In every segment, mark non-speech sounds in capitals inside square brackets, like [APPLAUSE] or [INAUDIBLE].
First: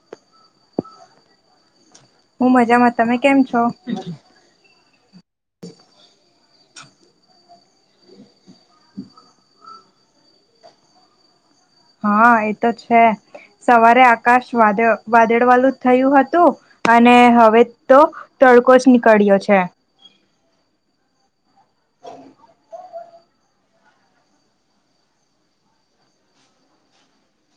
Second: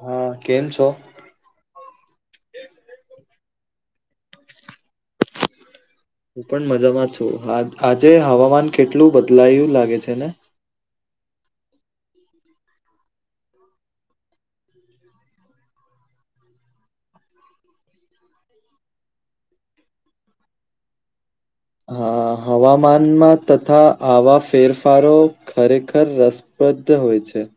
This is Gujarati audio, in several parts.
હા કેમ છો? હું મજામાં તમે કેમ છો? હું પણ મજામાં છું આજે હવામાન કેટલું બદલાયું લાગે છે ને હા એતો છે. સવારે આકાશ વા વાદળ વાલું થયું હતું અને હવે તો. તડકો જ નીકળ્યો છે. હમ. હા હવામાનમાં તથા આવા ફેરફારો ખરેખર રસપ્રદ હોય છે. હ.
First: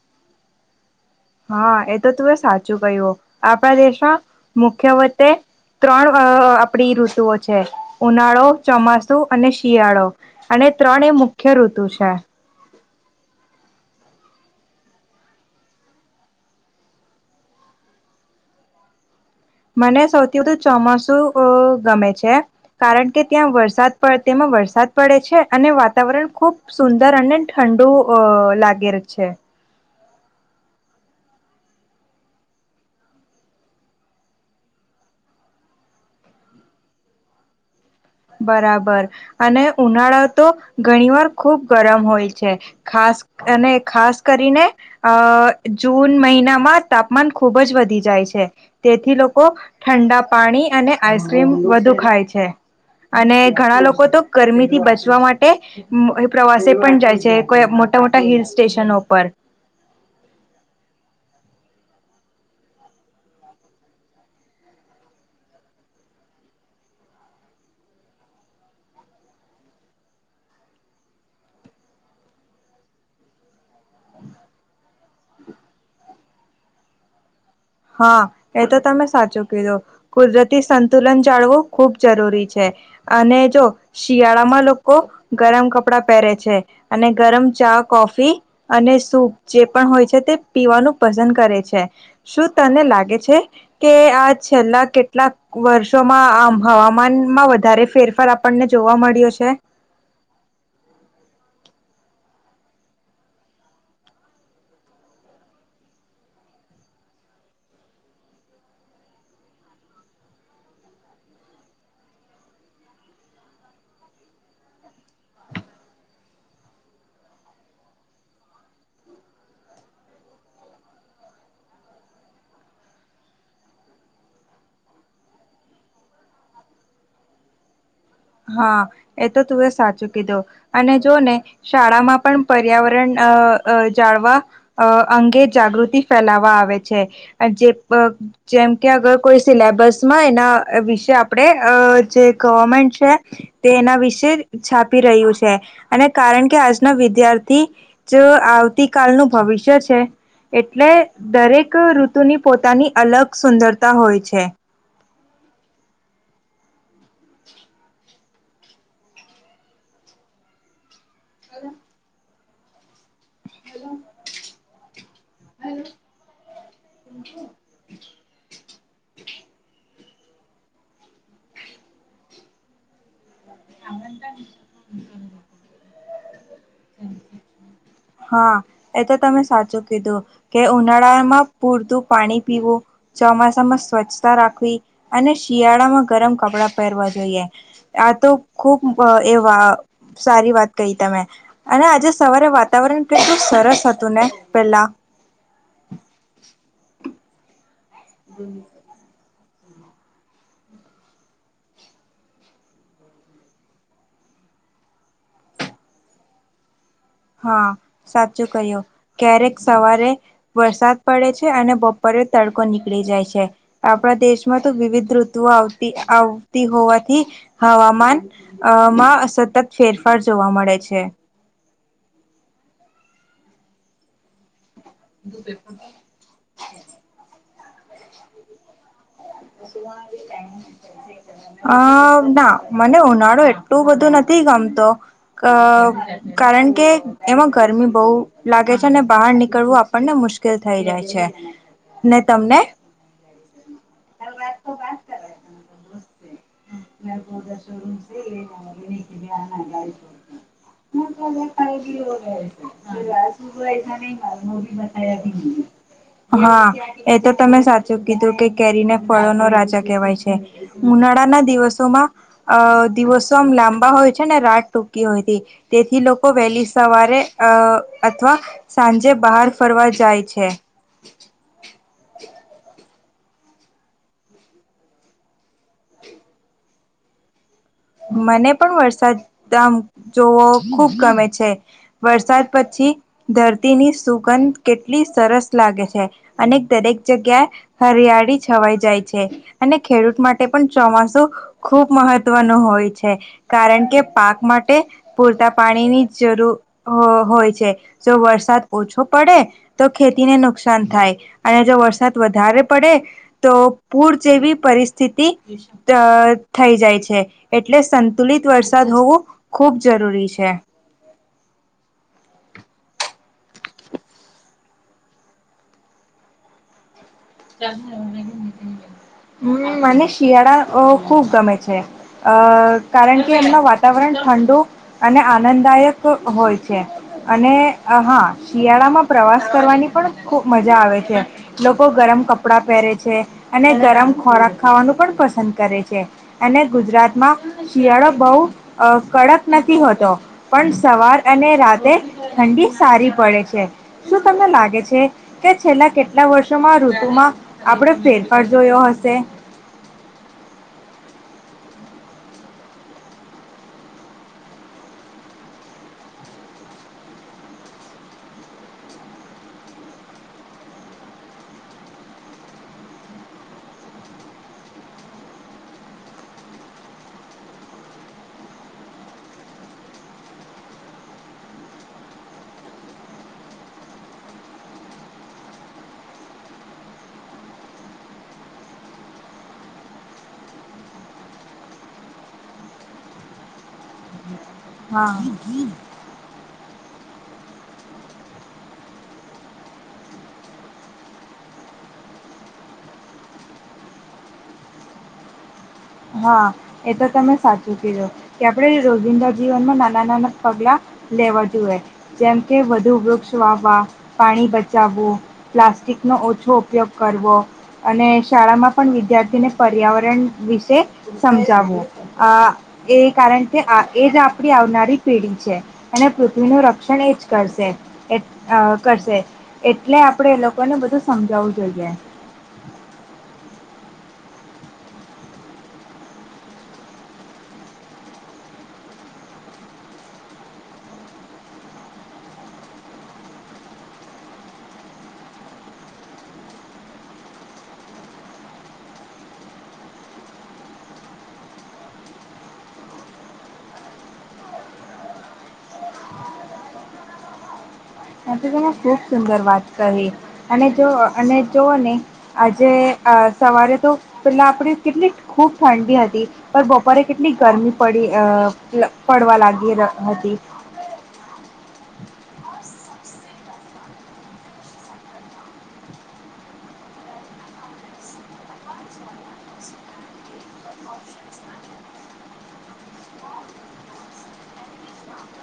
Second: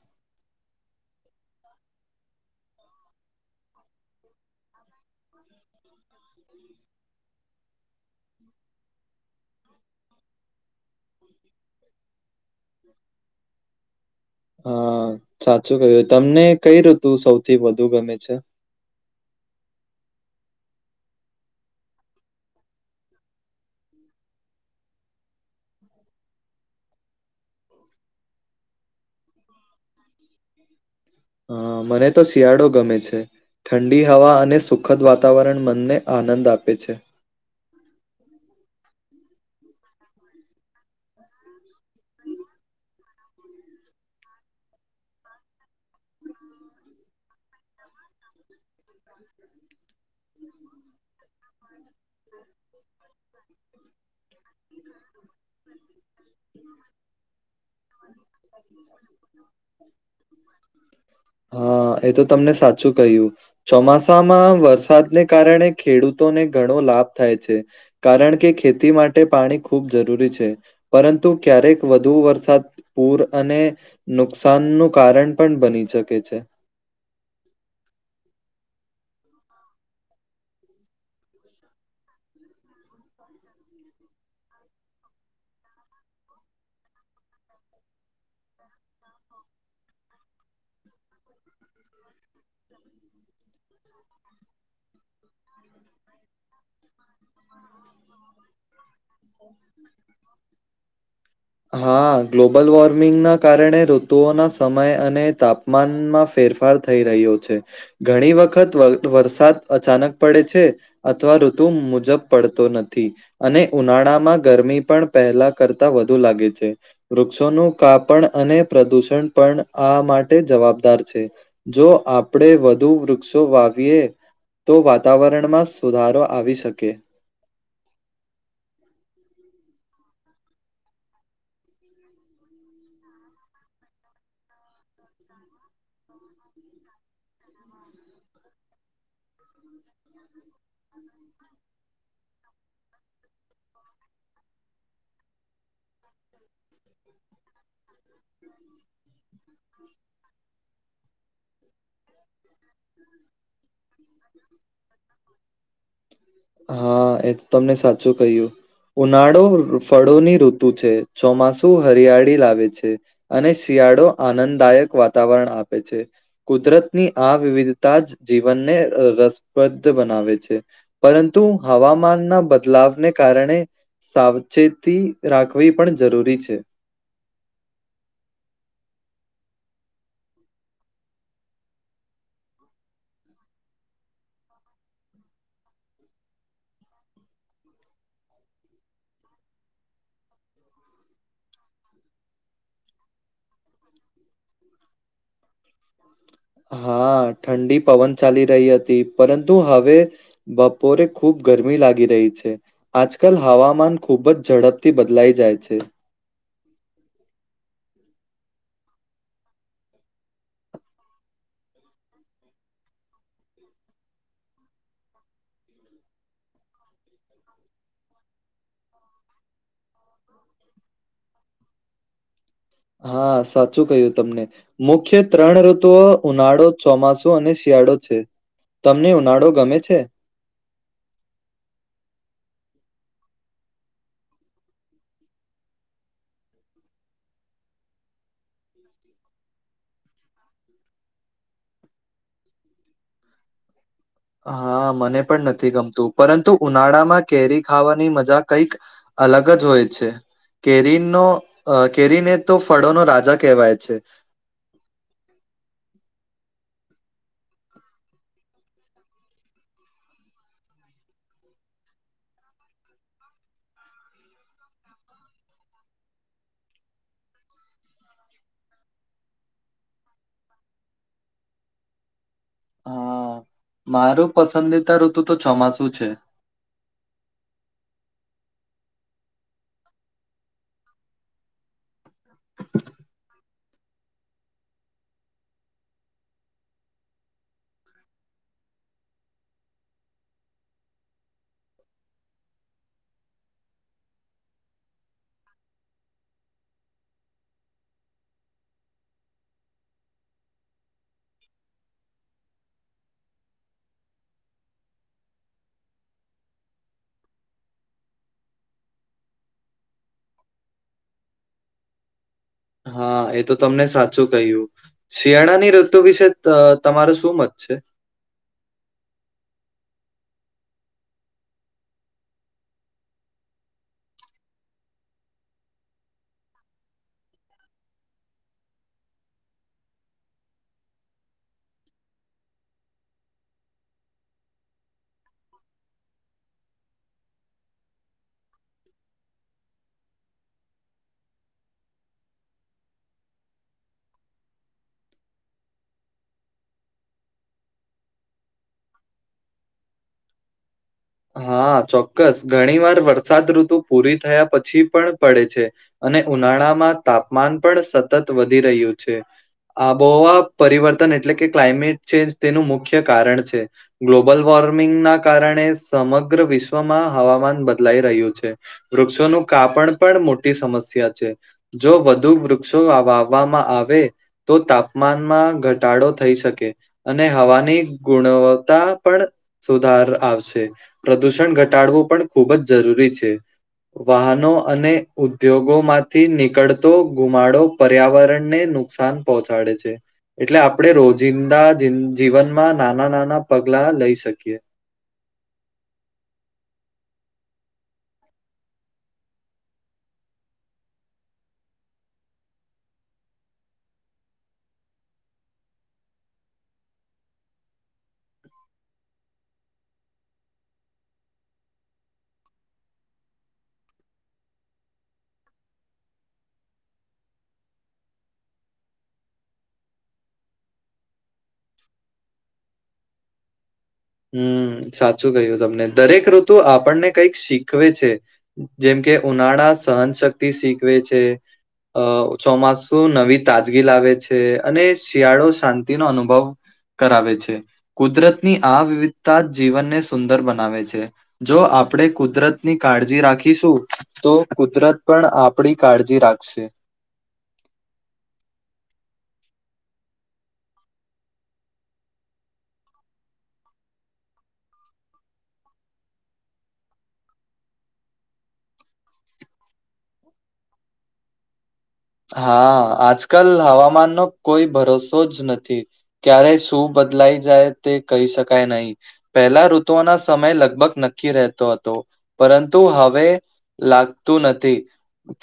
હા એ તો તું એ સાચું કહ્યું આપણા દેશમાં મુખ્ય વતે. ત્રણ આપણી ઋતુઓ છે ઉનાળો ચોમાસું અને શિયાળો અને એ ત્રણે મુખ્ય ઋતુ છે હા સાચું કય્યું તમને કઈ ઋતુ સૌથી વધુ ગમે છે [INAUDIBLE] મને સૌથી વધુ ચોમાસું અ ગમે છે કારણ કે ત્યાં વરસાદ પડે તેમાં વરસાદ પડે છે અને વાતાવરણ ખુબ સુંદર અને ઠંડુ અ લાગે છે. હા મને તો શિયાળો ગમે છે. ઠંડી હવા અને સુખદ વાતાવરણ મનને આનંદ આપે છે બરાબર અને ઉનાળા તો ઘણી વાર ખુબ ગરમ હોય છે ખાસ અને ખાસ કરીને અ જૂન મહિનામાં તાપમાન ખુબ જ વધી જાય તેથી લોકો ઠંડા પાણી અને આઈસક્રીમ વધુ ખાય છે... અને ઘણા લોકો તો ગરમી થી બચવા માટે પ્રવાસે પણ જાય છે કોઈ મોટા મોટા હિલ સ્ટેશનો ઉપર હા એ તો તમને સાચું કહ્યું ચોમાસામાં વરસાદને કારણે ખેડૂતોને ઘણા લાભ થાય છે કારણ કે ખેતી માટે પાણી ખૂબ જરૂરી છે પરુ ક્યારેક વધુ વરસાદ પૂર અને નુકસાન નું કારણ પણ બની શકે છે છે. હા એ તો તમે સાચું કીધો કુદરતી સંતુલન જાળવું ખુબ જરૂરી છે. અને જો શિયાળામાં લોકો ગરમ કપડા પહેરે છે અને ગરમ ચ કોફી અને સૂપ જે પણ હોય છે તે પીવાનું પસંદ કરે છે શું તને લાગે છે કે આ છેલ્લા કેટલાક વર્ષોમાં આમ હવામાન માં વધારે ફેરફાર આપણને જોવા મળ્યો છે.. હા ગ્લોબલ વોર્મિંગ ના કારણે ઋતુઓના સમય અને તાપમાનમાં ફેરફાર થઈ રહ્યો છે ઘણી વખત વર વરસાદ અચાનક પડે છે અથવા ઋતુ મુજબ પડતો નથી અને ઉનાળા માં ગરમી પણ પહેલા કરતા વધુ લાગે છે વૃક્ષોનું કાપણ અને પ્રદુષણ પણ આ માટે જવાબદાર છે જો આપણે વધુ વૃક્ષો વાવીએ તો વાતાવરણમાં સુધારો આવી શકે હા એ તો તું એ સાચું કીધું અને જો ને શાળામાં પણ પર્યાવરણ અ અજાળવા અંગે જાગૃતિ ફેલાવા આવે છે જે- જેમ કે અગર કોઈ સિલેબસમાં એના વિશે અ આપડે જે ગવર્મેન્ટ છે તે એના વિશે છાપી રહ્યું છે અને કારણ કે આજના વિદ્યાર્થી તો આવતી કલનું ભવિષ્ય છે એટલે દરેક ઋતુની પોતાની અલગ સુંદરતા હોય છે હા એ તો તમને સાચું કહ્યું ઉનાળો ફળોની ઋતુ છે. ચોમાસું હરિયાળી લાવે છે. અને શિયાળો આનંદદાયક વાતાવરણ આપે છે કુદરત ની આ વિવિધતા જ જીવનને રસપ્રદ બનાવે છે પરંતુ હવામાનના બદલાવને કારણે સાવચેતી રાખવી પણ જરૂરી છે ત [INAUDIBLE] હા એ તો તમે સાચું કીધું કે ઉનાળામાં પૂરતું પાણી પીવું ચોમાસા માં સ્વચ્છતા રાખવી અને શિયાળામાં ગરમ કપડા પહેરવા જોઈએ આ તો ખૂબ એ વા સારી વાત કહી તમે અને આજે સવારે વાત વાતાવરણ કેટલું સરસ હતું ને પેલા હા ઠંડી પવન ચાલી રહી હતી પરંતુ હવે બપોરે ખુબ ગરમી લાગી રહી છે આજકાલ હવામાન ખુબ જ ઝડપથી બદલાઈ જાય છે. હા સાચું કહ્યું ક્યારેક સવારે વરસાદ પડે છે અને બપોર તડકો નીકળી જાય છે આપણા દેશમાં તો વિવિધ ઋતુ આવતી આવતી હોવાથી હવામાન અમાં સતત ફેરફાર જોવા મળે છે. હા સાચું કહ્યું તમને મુખ્ય ત્રણ ઋતુઓ ઉનાળો ચોમાસુ અને શિયાળો છે તમને ઉનાળો ગમે છે? [UNINTELLIGIBLE] અ ના મને ઉનાળો એટલું બધું નથી ગમતો અ કારણ કે એમાં ગરમી બહુ લાગે છે અને બહાર નીકળવું આપણને મ મુશ્કેલ થઈ જાય છે ને તમને [INAUDIBLE] [INAUDIBLE] હા મને પણ નથી ગમતું પરંતુ ઉનાળામાં કેરી ખાવાની મજા કઈક અલગ જ હોય છે કેરીનો અ કેરીને એ તો ફળો ન રાજા કહેવાય છે હમ [INAUDIBLE] હા એ તો તમે સાચું કીધું કે કેરીને ફળો નો રાજા કહેવાય છે ઉનાળાના દિવસોમાં અ દિવસો આમ લાંબા હો હોય છે ને રાત ટૂંકી હોય હતી તેથી લોકો વહેલી સવારે અ અથવા સાંજ જે બહાર ફરવા જાય છે [INAUDIBLE] [INAUDIBLE] હા મારું પસંદીતા ઋતુ તો ચોમાસું છે [INAUDIBLE] [INAUDIBLE] મને પણ વરસાદ દમ જોવો ખુબ ગમે છે વરસાદ પછી ધરતીની સુગંધ કેટલી સરસ લાગે છે અને દરેક જગ્યાએ હરિયા હરિયાણી છવાઈ જાય છે અને ખેડૂત માટે પણ ચોમાસું ખુબ મહત્વનુ હોય છે કારણ કે પાક માટે પૂરતા પાણીની જરૂર હો હોય છે જો વરસાદ ઓછો પડે તો ખેતીને નુકસાન થાય અને જો વરસાદ વધારે પડે પડે તો પૂર જેવી પરિસ્થિતિ દ થઈ જાય છે એટલે સંતુલિત વરસાદ હોવો ખૂબ જરૂરી છે [INAUDIBLE] [INAUDIBLE] હા એ તો તમને સાચું કહ્યું શિયાળાની ઋતુ વિશે અ તમારું શું મત છે? હમ મનીષ શિયાળા અ ખૂબ ગમે છે અ કારણ કે એમનું વાતાવરણ ઠંડુ અને અને આનંદદાયક હોય છે અને હા શિયાળામાં પ્રવાસ કરવાની પણ ખુબ મજા આવે છે લોકો ગરમ કપડા પહેરે છે અને ગરમ ખોરાક ખાવાનું પણ પસંદ કરે છે અને ગુજરાતમાં શિયાળો બહુ અ કડક નથી હોતો પણ સવાર અને રાતે ઠંડી સારી પડે છે શું તમને લાગે છે કે છેલ્લા કેટલા વર્ષોમાં શ્રૃતુ માં આપડો ફેરફાર જોયો હશે હા ચોક્કસ ઘણી વાર વરસાદ ઋતુ પૂરી થયા પછી પણ પડે છે અને ઉનાળામાં તાપમાન પણ સતત વધી રહ્યું છે આબોહવા પરિવર્તન એટલે કે ક્લાઇમેટ ચેન્જ તેનું મુખ્ય કારણ છે ગ્લોબલ વોર્મ વોર્મિંગના કારણે સમગ્ર વિશ્વમાં હવામાન બદલાઈ રહ્યું છે વૃક્ષોનું કાપણ પણ મોટી સમસ્યા સમસ્યા છે જો વધુ વૃક્ષો વાવવામાં આવે તો તાપમાનમાં ઘટા ઘટાડો થઈ શકે અને હવાની ગુણવત્તા પણ સુધાર આવશે પ્રદૂષણ ઘટાડવું પણ ખૂબ જ જરૂરી છે વાહનો અને હા ઉદ્યોગો માંથી નીકળ તો ગુમાડો પર્યાવરણ ને નુકસાન પહોંચાડે છે એટલે આપણે રોજિંદા જી જીવનમાં નાના નાના પગલા લઈ શકીએ [INAUDIBLE] હા એ તો તમે સાચું કીધો કે આપડે રોજિંદા જીવનમાં નાના નાના પગલા લેવા જોએ જેમ કે વધુ વૃક્ષ વાવવા પાણી બચાવવું પ્લાસ્ટ પ્લાસિટિક ઓછો ઉપયોગ કરવો અને શાળામાં પણ વિદ્યાર્થી ને પર્યાવરણ વિ વિષય સમજાવવું આ એ કારણ કે એજ આપડી આવનારી પેઢી છે અને પૃથ્વીનું રક્ષણ એ જ કરશે એ અ કરશે એટલે આપણે એ લોકોને ને બધું સમજાવવું જોઈએ હમ સાચું કહ્યું તમને દરેક ઋતુ આપણને કઈક શીખવે છે જેમ કે કે ઉનાળા સહનશક્તિ શીખવે છે. અ ચોમાસું નવી તાજગી લાવે છે અને શિયાળો શાંતિનો અનુભવ કરાવે છે. કુદરતની આ વિવિધતા જ જીવનને સુંદર બનાવે છે જો આપણે કુદરતની કાળજી રાખીશું શું તો કુદરત પણ આપણી કાળજી રાખશે. આથી તને ખુબ સુંદર વાત કરી અને જો અને જોવ ને આજે આ સવારે તો પેલા આપડી કેટલી ખૂબ ઠંડી હતી પણ બપોરે કેટલી ગરમી પડી અ પડવા લાગી હતી હા આજકાલ હવામાન નો કોઈ ભરોસો જ નથી ક્યારે શું બદલાઈ જાય તે કહી શકાય નહીં પહેલા ઋતુઓના સમય લગભગ નક્કી રહેતો હતો. પરંતુ હવે લાગતું નથી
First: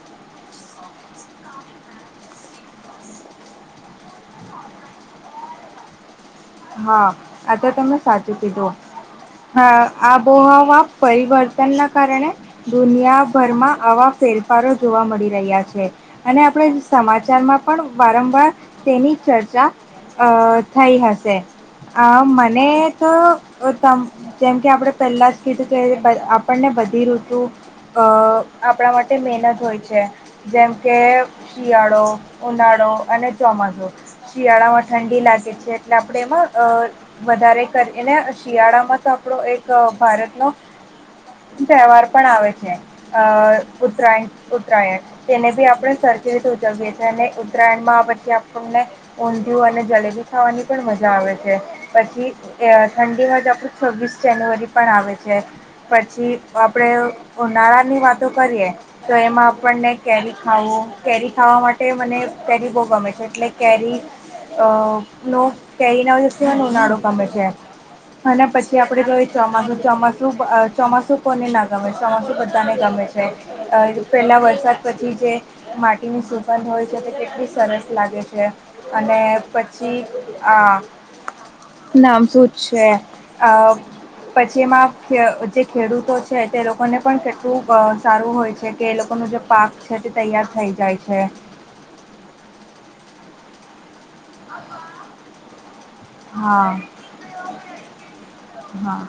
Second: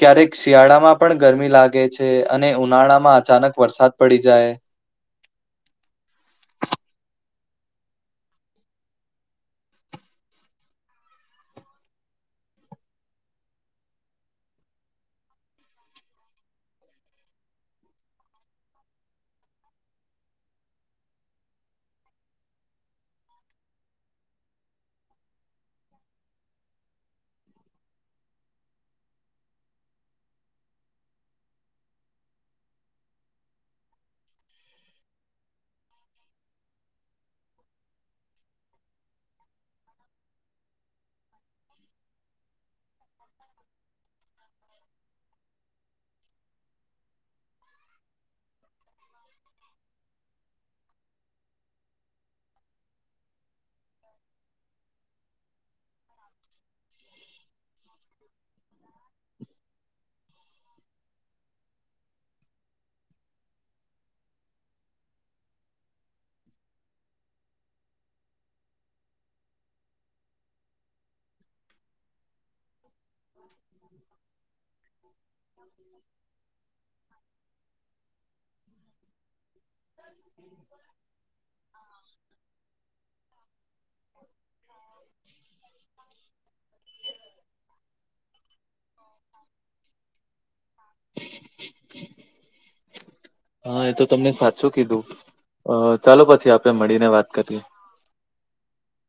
ક્યારેક શિયાળામાં પણ ગરમી લાગે છે અને ઉનાળામાં અચાનક વરસાદ પડી જાય. હા આ તો તમે સાચું કીધું. હા આબોહવા પરિવર્તનના કારણે દુનિયાભરમાં આવા ફેરફારો જોવા મળી રહ્યા છે અને આપણે સમાચારમાં પણ વારંવાર તેની ચર્ચા અ થઈ હશે. અ મને તો અ તમ જેમ કે આપણે પહેલા જ કીધું તે આપણ આપણને બધી ઋતુ અ આપણા માટે મહેનત હોય છે જેમકે શિયાળો, ઉનાળો, અને ચોમાસું શિયાળામાં ઠંડી લાગે છે એટલે આપણે એમાં અ વધારે કરીને શિયાળામાં તો આપણો એક ભારતનો તહેવાર પણ આવે છે અ ઉત્તરાયણ ઉત્તરાયણ તેને બી આપડે સરખી રીતે ઉજવીએ છે અને ઉત્તરાયણમાં આ પછી આપને ઊંધિુંયુ અને જલેબી ખાવાની પણ મજા આવે છે. છે. પછી ઠંડીમાંજ આપણું છવ્વીસ જાન્યુઆરી પણ આવે છે. પછી આપડે ઉનાળા ની વાતો કરીએ તો એમાં આપણને કેરી ખાવું કેરી ખાવા માટે મને કેરી બહુ ગમે છે એટલે કેરી અ નો કેરીનો એટલે મને ઉનાળો ગમે છે. અને પછી આપડે જોય ચોમાસું ચોમાસું અ ચોમાસું કોને ના ગમે ચોમાસું બધાને ગમે. છે. પહેલા વરસાદ પછી જે માટીની સુગંધ હોય છે તે કેટલી સરસ લાગે લાગે છે અને પછી અ નામ શું જ છે અ પછી એમાં જે ખેડૂતો છે તે લોકોને પણ કેટલું અ સારું હોય છે. કે એ લોકોનો જે પાક છે તે તૈયાર થઈ જાય છે. હા એ તો તમને સાચું કીધું. અ ચાલો પછી હા આપે મળીને વાત કરીએ. હા